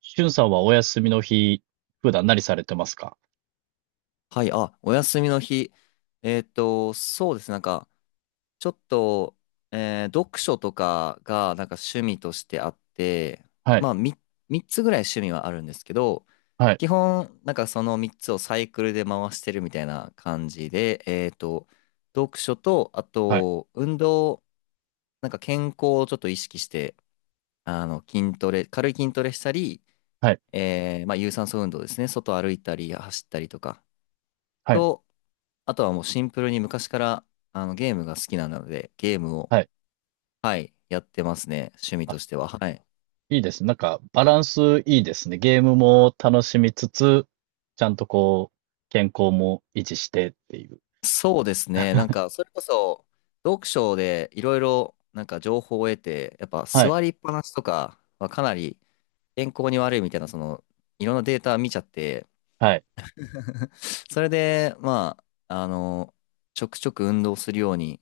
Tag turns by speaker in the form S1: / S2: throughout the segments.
S1: しゅんさんはお休みの日、普段何されてますか？
S2: はい、あ、お休みの日。そうですね。なんか、ちょっと、読書とかが、なんか趣味としてあって、
S1: はい、
S2: まあ、3、つぐらい趣味はあるんですけど、
S1: はい、
S2: 基本、なんかその3つをサイクルで回してるみたいな感じで、読書と、あ
S1: はい、
S2: と、運動、なんか健康をちょっと意識して、あの、筋トレ、軽い筋トレしたり、
S1: はい、
S2: まあ、有酸素運動ですね。外歩いたり、走ったりとか。
S1: はい、
S2: あとはもうシンプルに昔からゲームが好きなので、ゲームを、
S1: はい。
S2: はい、やってますね。趣味
S1: あ、
S2: としては。はい。
S1: いいですね。なんか、バランスいいですね。ゲームも楽しみつつ、ちゃんとこう、健康も維持してっていう。
S2: そうですね。なん か、それこそ、読書でいろいろ、なんか情報を得て、やっぱ
S1: はい、
S2: 座りっぱなしとかはかなり健康に悪いみたいな、いろんなデータ見ちゃって、
S1: はい、
S2: それで、まあ、ちょくちょく運動するように、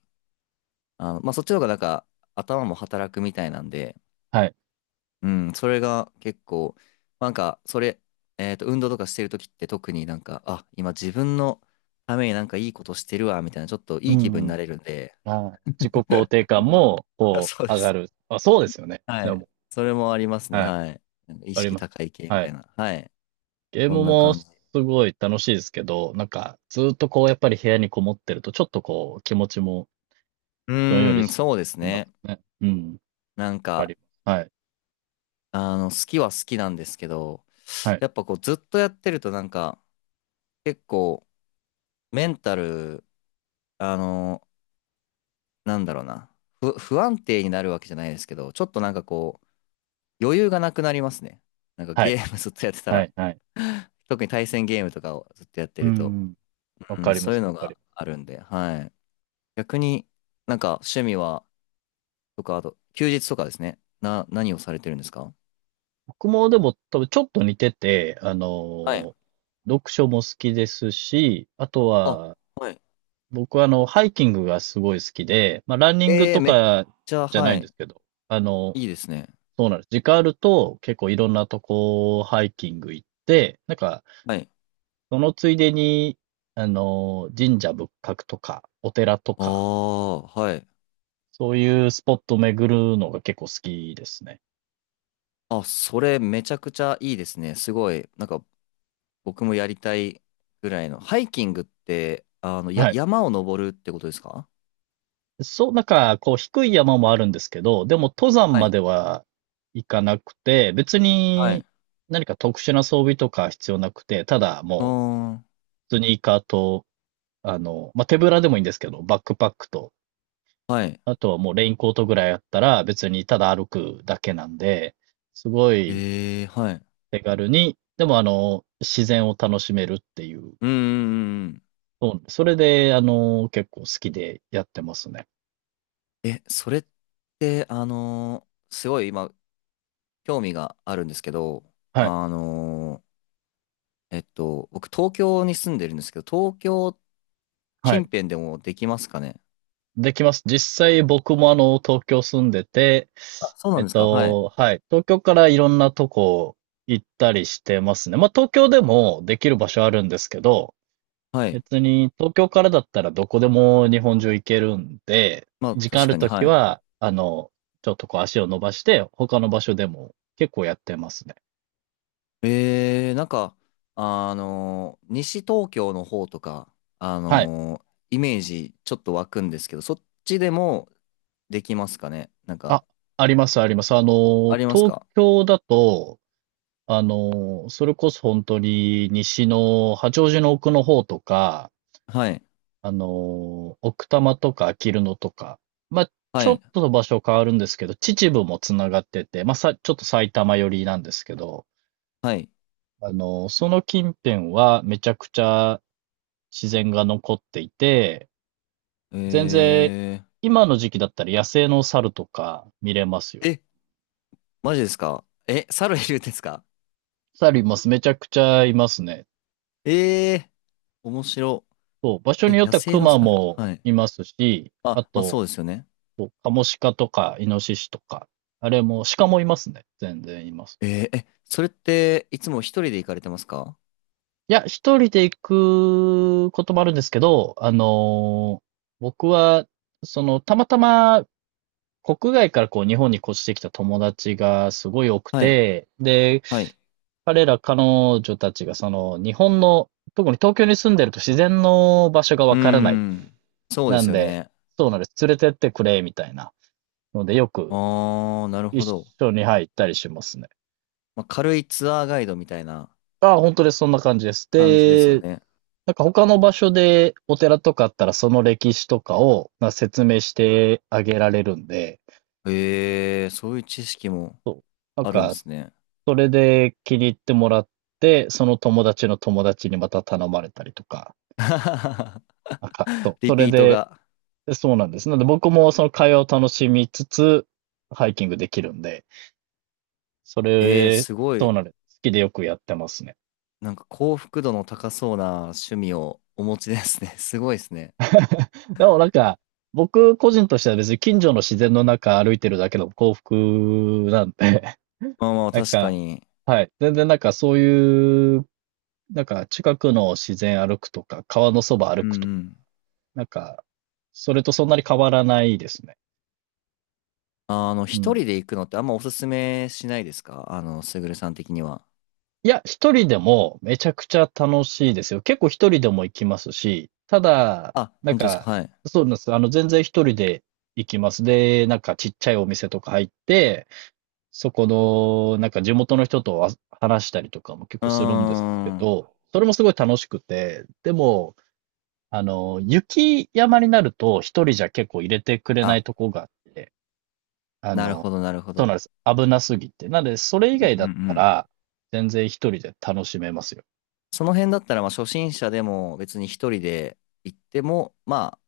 S2: まあ、そっちの方がなんか、頭も働くみたいなんで、
S1: はい。
S2: うん、それが結構、なんか、それ、えっと、運動とかしてるときって特になんか、あ、今自分のためになんかいいことしてるわ、みたいな、ちょっと
S1: う
S2: いい気分にな
S1: ん。
S2: れるんで、
S1: はい。自己肯定 感も、
S2: あ、
S1: こ
S2: そう
S1: う、
S2: で
S1: 上が
S2: す。
S1: る。あ、そうですよね。
S2: は
S1: で
S2: い。
S1: も、
S2: それもありますね、
S1: はい。
S2: はい。なんか意
S1: あり
S2: 識
S1: ます。
S2: 高い系み
S1: は
S2: たい
S1: い。
S2: な。はい。
S1: ゲー
S2: そ
S1: ム
S2: んな
S1: も
S2: 感
S1: す
S2: じ。
S1: ごい楽しいですけど、なんか、ずっとこう、やっぱり部屋にこもってると、ちょっとこう、気持ちも
S2: う
S1: どんより
S2: ーん、
S1: し
S2: そうです
S1: ます
S2: ね。
S1: ね。うん、わ
S2: なん
S1: か
S2: か、
S1: ります。はい。
S2: 好きは好きなんですけど、
S1: はい。
S2: やっぱこう、ずっとやってるとなんか、結構、メンタル、あの、なんだろうな、不安定になるわけじゃないですけど、ちょっとなんかこう、余裕がなくなりますね。なんか
S1: は
S2: ゲ
S1: い。
S2: ームずっとやってた
S1: は
S2: ら、
S1: い。はい。
S2: 特に対戦ゲームとかをずっとやって
S1: う
S2: ると、
S1: ん。わ
S2: う
S1: か
S2: ん、
S1: りま
S2: そうい
S1: す。
S2: う
S1: わ
S2: の
S1: かり
S2: が
S1: ます。
S2: あるんで、はい。逆になんか趣味は、とか、あと、休日とかですね。何をされてるんですか？
S1: 僕もでも多分ちょっと似てて、
S2: はい。
S1: 読書も好きですし、あと
S2: あ、
S1: は、
S2: はい。
S1: 僕はハイキングがすごい好きで、まあ、ランニングと
S2: めっ
S1: か
S2: ちゃ、
S1: じゃな
S2: は
S1: いんで
S2: い。
S1: すけど、あの、
S2: いいですね。
S1: そうなんです。時間あると結構いろんなとこハイキング行って、なんか、
S2: はい。
S1: そのついでに、神社仏閣とか、お寺と
S2: あ
S1: か、
S2: あ、はい。
S1: そういうスポットを巡るのが結構好きですね。
S2: あ、それめちゃくちゃいいですね。すごい。なんか僕もやりたいぐらいの。ハイキングって、
S1: はい。
S2: 山を登るってことですか？
S1: そう、なんか、こう、低い山もあるんですけど、でも登山
S2: は
S1: ま
S2: い。
S1: では行かなくて、別
S2: は
S1: に
S2: い。
S1: 何か特殊な装備とか必要なくて、ただ
S2: あ
S1: もう、
S2: ー、
S1: スニーカーと、まあ、手ぶらでもいいんですけど、バックパックと、
S2: はい。
S1: あとはもうレインコートぐらいあったら、別にただ歩くだけなんで、すごい
S2: はい。
S1: 手軽に、でも自然を楽しめるっていう、
S2: うんうんうんうん。
S1: そうそれで、結構好きでやってますね。
S2: え、それって、すごい今、興味があるんですけど、
S1: はい。
S2: あの僕、東京に住んでるんですけど、東京
S1: は
S2: 近
S1: い。
S2: 辺でもできますかね？
S1: できます。実際僕も東京住んでて、
S2: あ、そうな
S1: え
S2: ん
S1: っ
S2: ですか？はい。
S1: と、はい。東京からいろんなとこ行ったりしてますね。まあ、東京でもできる場所あるんですけど、
S2: はい。
S1: 別に東京からだったらどこでも日本中行けるんで、
S2: まあ、
S1: 時間あ
S2: 確
S1: る
S2: かに、
S1: とき
S2: はい。
S1: は、ちょっとこう足を伸ばして、他の場所でも結構やってますね。
S2: なんか、西東京の方とか、あ
S1: はい。
S2: のーイメージちょっと湧くんですけど、そっちでもできますかね？なんか、
S1: あ、あります、あります。
S2: あります
S1: 東
S2: か？
S1: 京だと、それこそ本当に西の八王子の奥の方とか、
S2: はい、
S1: 奥多摩とかあきる野とか、まあ、ち
S2: は
S1: ょっ
S2: い、
S1: と場所変わるんですけど、秩父もつながってて、まあ、ちょっと埼玉寄りなんですけど、
S2: はい。
S1: その近辺はめちゃくちゃ自然が残っていて、
S2: え
S1: 全然今の時期だったら野生の猿とか見れますよ。
S2: え、マジですか？え、猿いるんですか？
S1: 猿います。めちゃくちゃいますね。
S2: えー、面白。
S1: そう、場所に
S2: え、
S1: よっ
S2: 野
S1: ては
S2: 生の
S1: 熊
S2: 猿。
S1: も
S2: はい。
S1: いますし、あ
S2: あ、まあそ
S1: と、
S2: うですよね。
S1: そう、カモシカとか、イノシシとか、あれも、鹿もいますね。全然います。
S2: え、それっていつも一人で行かれてますか？
S1: いや、一人で行くこともあるんですけど、僕は、その、たまたま、国外からこう、日本に越してきた友達がすごい多く
S2: はい、
S1: て、で、
S2: はい。
S1: 彼ら彼女たちがその、日本の、特に東京に住んでると自然の場所が
S2: う
S1: わ
S2: ー
S1: からない。
S2: ん、そうで
S1: な
S2: す
S1: ん
S2: よ
S1: で、
S2: ね。
S1: そうなんです。連れてってくれ、みたいな。ので、よく
S2: ああ、なるほ
S1: 一
S2: ど。
S1: 緒に、はい、行ったりしますね。
S2: まあ、軽いツアーガイドみたいな
S1: あ、本当です。そんな感じです。
S2: 感じですよ
S1: で、
S2: ね。
S1: なんか他の場所でお寺とかあったらその歴史とかをな説明してあげられるんで、
S2: ええ、そういう知識も
S1: なん
S2: あるんで
S1: か
S2: すね。
S1: それで気に入ってもらって、その友達の友達にまた頼まれたりとか、なんか、そう、
S2: リ
S1: それ
S2: ピート
S1: で、
S2: が。
S1: そうなんです。なので僕もその会話を楽しみつつ、ハイキングできるんで、そ
S2: ええ、
S1: れ、
S2: すご
S1: そう
S2: い。
S1: なんです。好きでよくやってますね。
S2: なんか幸福度の高そうな趣味をお持ちですね。すごいですね。
S1: でもなんか、僕個人としては別に近所の自然の中歩いてるだけの幸福なんで、
S2: まあまあ、
S1: なん
S2: 確か
S1: か、
S2: に。
S1: はい。全然なんかそういう、なんか近くの自然歩くとか、川のそば歩
S2: う
S1: く
S2: ん
S1: とか、
S2: うん。
S1: なんか、それとそんなに変わらないですね。う
S2: 一
S1: ん。
S2: 人で行くのってあんまおすすめしないですか？すぐるさん的には。
S1: いや、一人でもめちゃくちゃ楽しいですよ。結構一人でも行きますし、ただ、
S2: あ、
S1: なん
S2: 本当です
S1: か、
S2: か？はい。
S1: そうなんです。全然一人で行きます。で、なんかちっちゃいお店とか入って、そこの、なんか地元の人とは話したりとかも結
S2: うー
S1: 構するんですけ
S2: ん。
S1: ど、それもすごい楽しくて、でも、雪山になると一人じゃ結構入れてくれな
S2: あ、
S1: いとこがあって、あ
S2: なる
S1: の、
S2: ほど、なるほ
S1: そうなん
S2: ど。
S1: です。危なすぎて。なので、それ
S2: う
S1: 以
S2: ん
S1: 外
S2: う
S1: だっ
S2: んう
S1: た
S2: ん。
S1: ら、全然一人で楽しめますよ。
S2: その辺だったら、まあ、初心者でも別に一人で行っても、まあ、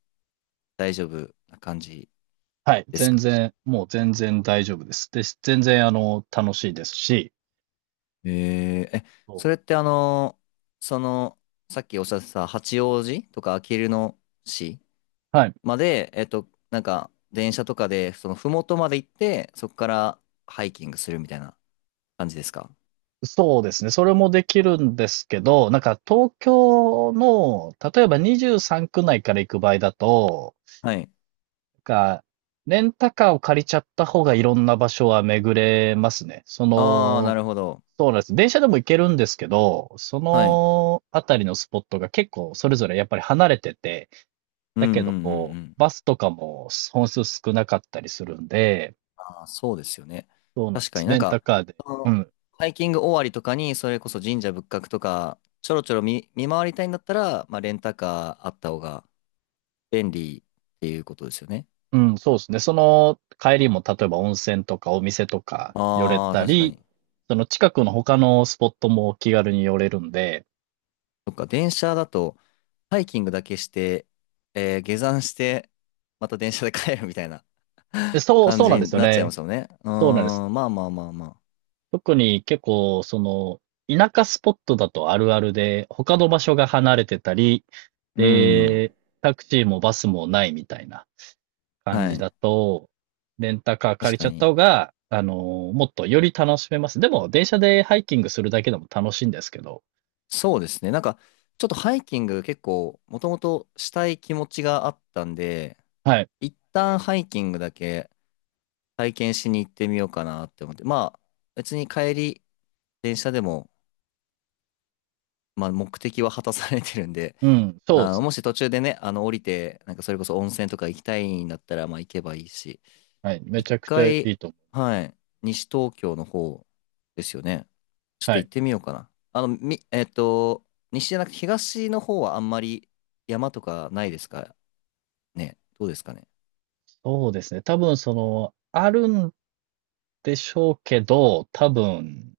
S2: 大丈夫な感じ
S1: はい。
S2: です
S1: 全
S2: か？
S1: 然、もう全然大丈夫です。で、全然、楽しいですし、
S2: え、
S1: そ
S2: それってその、さっきおっしゃってた八王子とかあきる野市
S1: うはい。
S2: まで、なんか、電車とかで、麓まで行って、そこからハイキングするみたいな感じですか？
S1: そうですね。それもできるんですけど、なんか東京の、例えば23区内から行く場合だと、
S2: はい。
S1: なんか、レンタカーを借りちゃった方がいろんな場所は巡れますね。そ
S2: ああ、な
S1: の、
S2: るほど。
S1: そうなんです。電車でも行けるんですけど、そ
S2: はい。
S1: のあたりのスポットが結構それぞれやっぱり離れてて、
S2: うんう
S1: だけど
S2: んうんう
S1: こ
S2: ん。
S1: う、バスとかも本数少なかったりするんで、
S2: あ、そうですよね。
S1: そうなんで
S2: 確か
S1: す。
S2: になん
S1: レンタ
S2: か、
S1: カーで、
S2: そ
S1: う
S2: の
S1: ん、
S2: ハイキング終わりとかに、それこそ神社仏閣とか、ちょろちょろ見回りたいんだったら、まあ、レンタカーあった方が便利っていうことですよね。
S1: うん、そうですね。その帰りも例えば温泉とかお店とか寄れ
S2: ああ、
S1: た
S2: 確か
S1: り、
S2: に。
S1: その近くの他のスポットも気軽に寄れるんで、
S2: そっか、電車だと、ハイキングだけして、下山して、また電車で帰るみたいな
S1: で、そう、
S2: 感
S1: そうなん
S2: じ
S1: で
S2: に
S1: すよ
S2: なっちゃいま
S1: ね。
S2: すよね。う
S1: そうなんです。
S2: ーん、まあまあまあまあ。
S1: 特に結構、その、田舎スポットだとあるあるで、他の場所が離れてたり、
S2: うん、
S1: で、タクシーもバスもないみたいな感
S2: は
S1: じ
S2: い。
S1: だと、レンタカー借
S2: 確
S1: りち
S2: か
S1: ゃった
S2: に。
S1: 方が、もっとより楽しめます。でも、電車でハイキングするだけでも楽しいんですけど、
S2: そうですね。なんか、ちょっとハイキング結構、もともとしたい気持ちがあったんで、
S1: はい。
S2: 一旦ハイキングだけ体験しに行ってみようかなって思って、まあ、別に帰り、電車でも、まあ、目的は果たされてるんで、
S1: うん、そうで
S2: あー、
S1: すね。
S2: もし途中でね、降りて、なんかそれこそ温泉とか行きたいんだったら、まあ、行けばいいし、
S1: はい。め
S2: 一
S1: ちゃくちゃいい
S2: 回、
S1: と思
S2: はい、西東京の方ですよね。ちょっ
S1: う。は
S2: と行
S1: い。
S2: ってみようかな。あの、み、えっと、西じゃなくて東の方はあんまり山とかないですかね？どうですかね？
S1: そうですね。多分その、あるんでしょうけど、多分、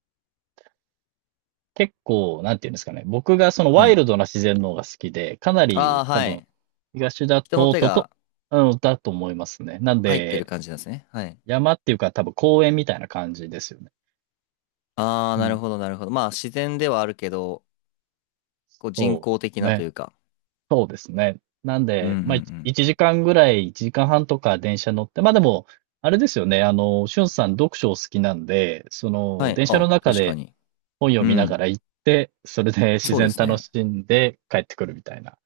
S1: 結構、なんていうんですかね。僕がその
S2: は
S1: ワイ
S2: い。
S1: ルドな自然の方が好きで、かな
S2: あ
S1: り
S2: あ、
S1: 多
S2: は
S1: 分、
S2: い。
S1: 東だ
S2: 人の
S1: と、
S2: 手が
S1: うん、だと思いますね。なん
S2: 入ってる
S1: で、
S2: 感じなんですね。はい。
S1: 山っていうか多分公園みたいな感じですよね。
S2: ああ、
S1: う
S2: なる
S1: ん、
S2: ほど、なるほど。まあ、自然ではあるけど、こう人
S1: そ
S2: 工的
S1: う
S2: なと
S1: ね。
S2: いうか。
S1: そうですね。なん
S2: うんう
S1: で、
S2: ん
S1: まあ、
S2: うん。
S1: 1時間ぐらい、1時間半とか電車乗って、まあ、でも、あれですよね、しゅんさん読書お好きなんで、そ
S2: は
S1: の、
S2: い。
S1: 電車の
S2: あ、
S1: 中
S2: 確か
S1: で
S2: に。
S1: 本読
S2: う
S1: みなが
S2: ん。
S1: ら行って、それで自
S2: そうで
S1: 然
S2: す
S1: 楽
S2: ね。
S1: しんで帰ってくるみたいな。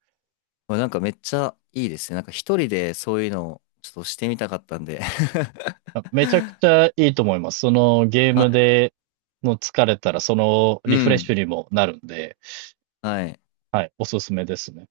S2: これなんかめっちゃいいですね。なんか一人でそういうのをちょっとしてみたかったんで
S1: まあめちゃくちゃ いいと思います。そのゲームでの疲れたら、その
S2: う
S1: リフレッシ
S2: ん。
S1: ュにもなるんで、
S2: はい。
S1: はい、おすすめですね。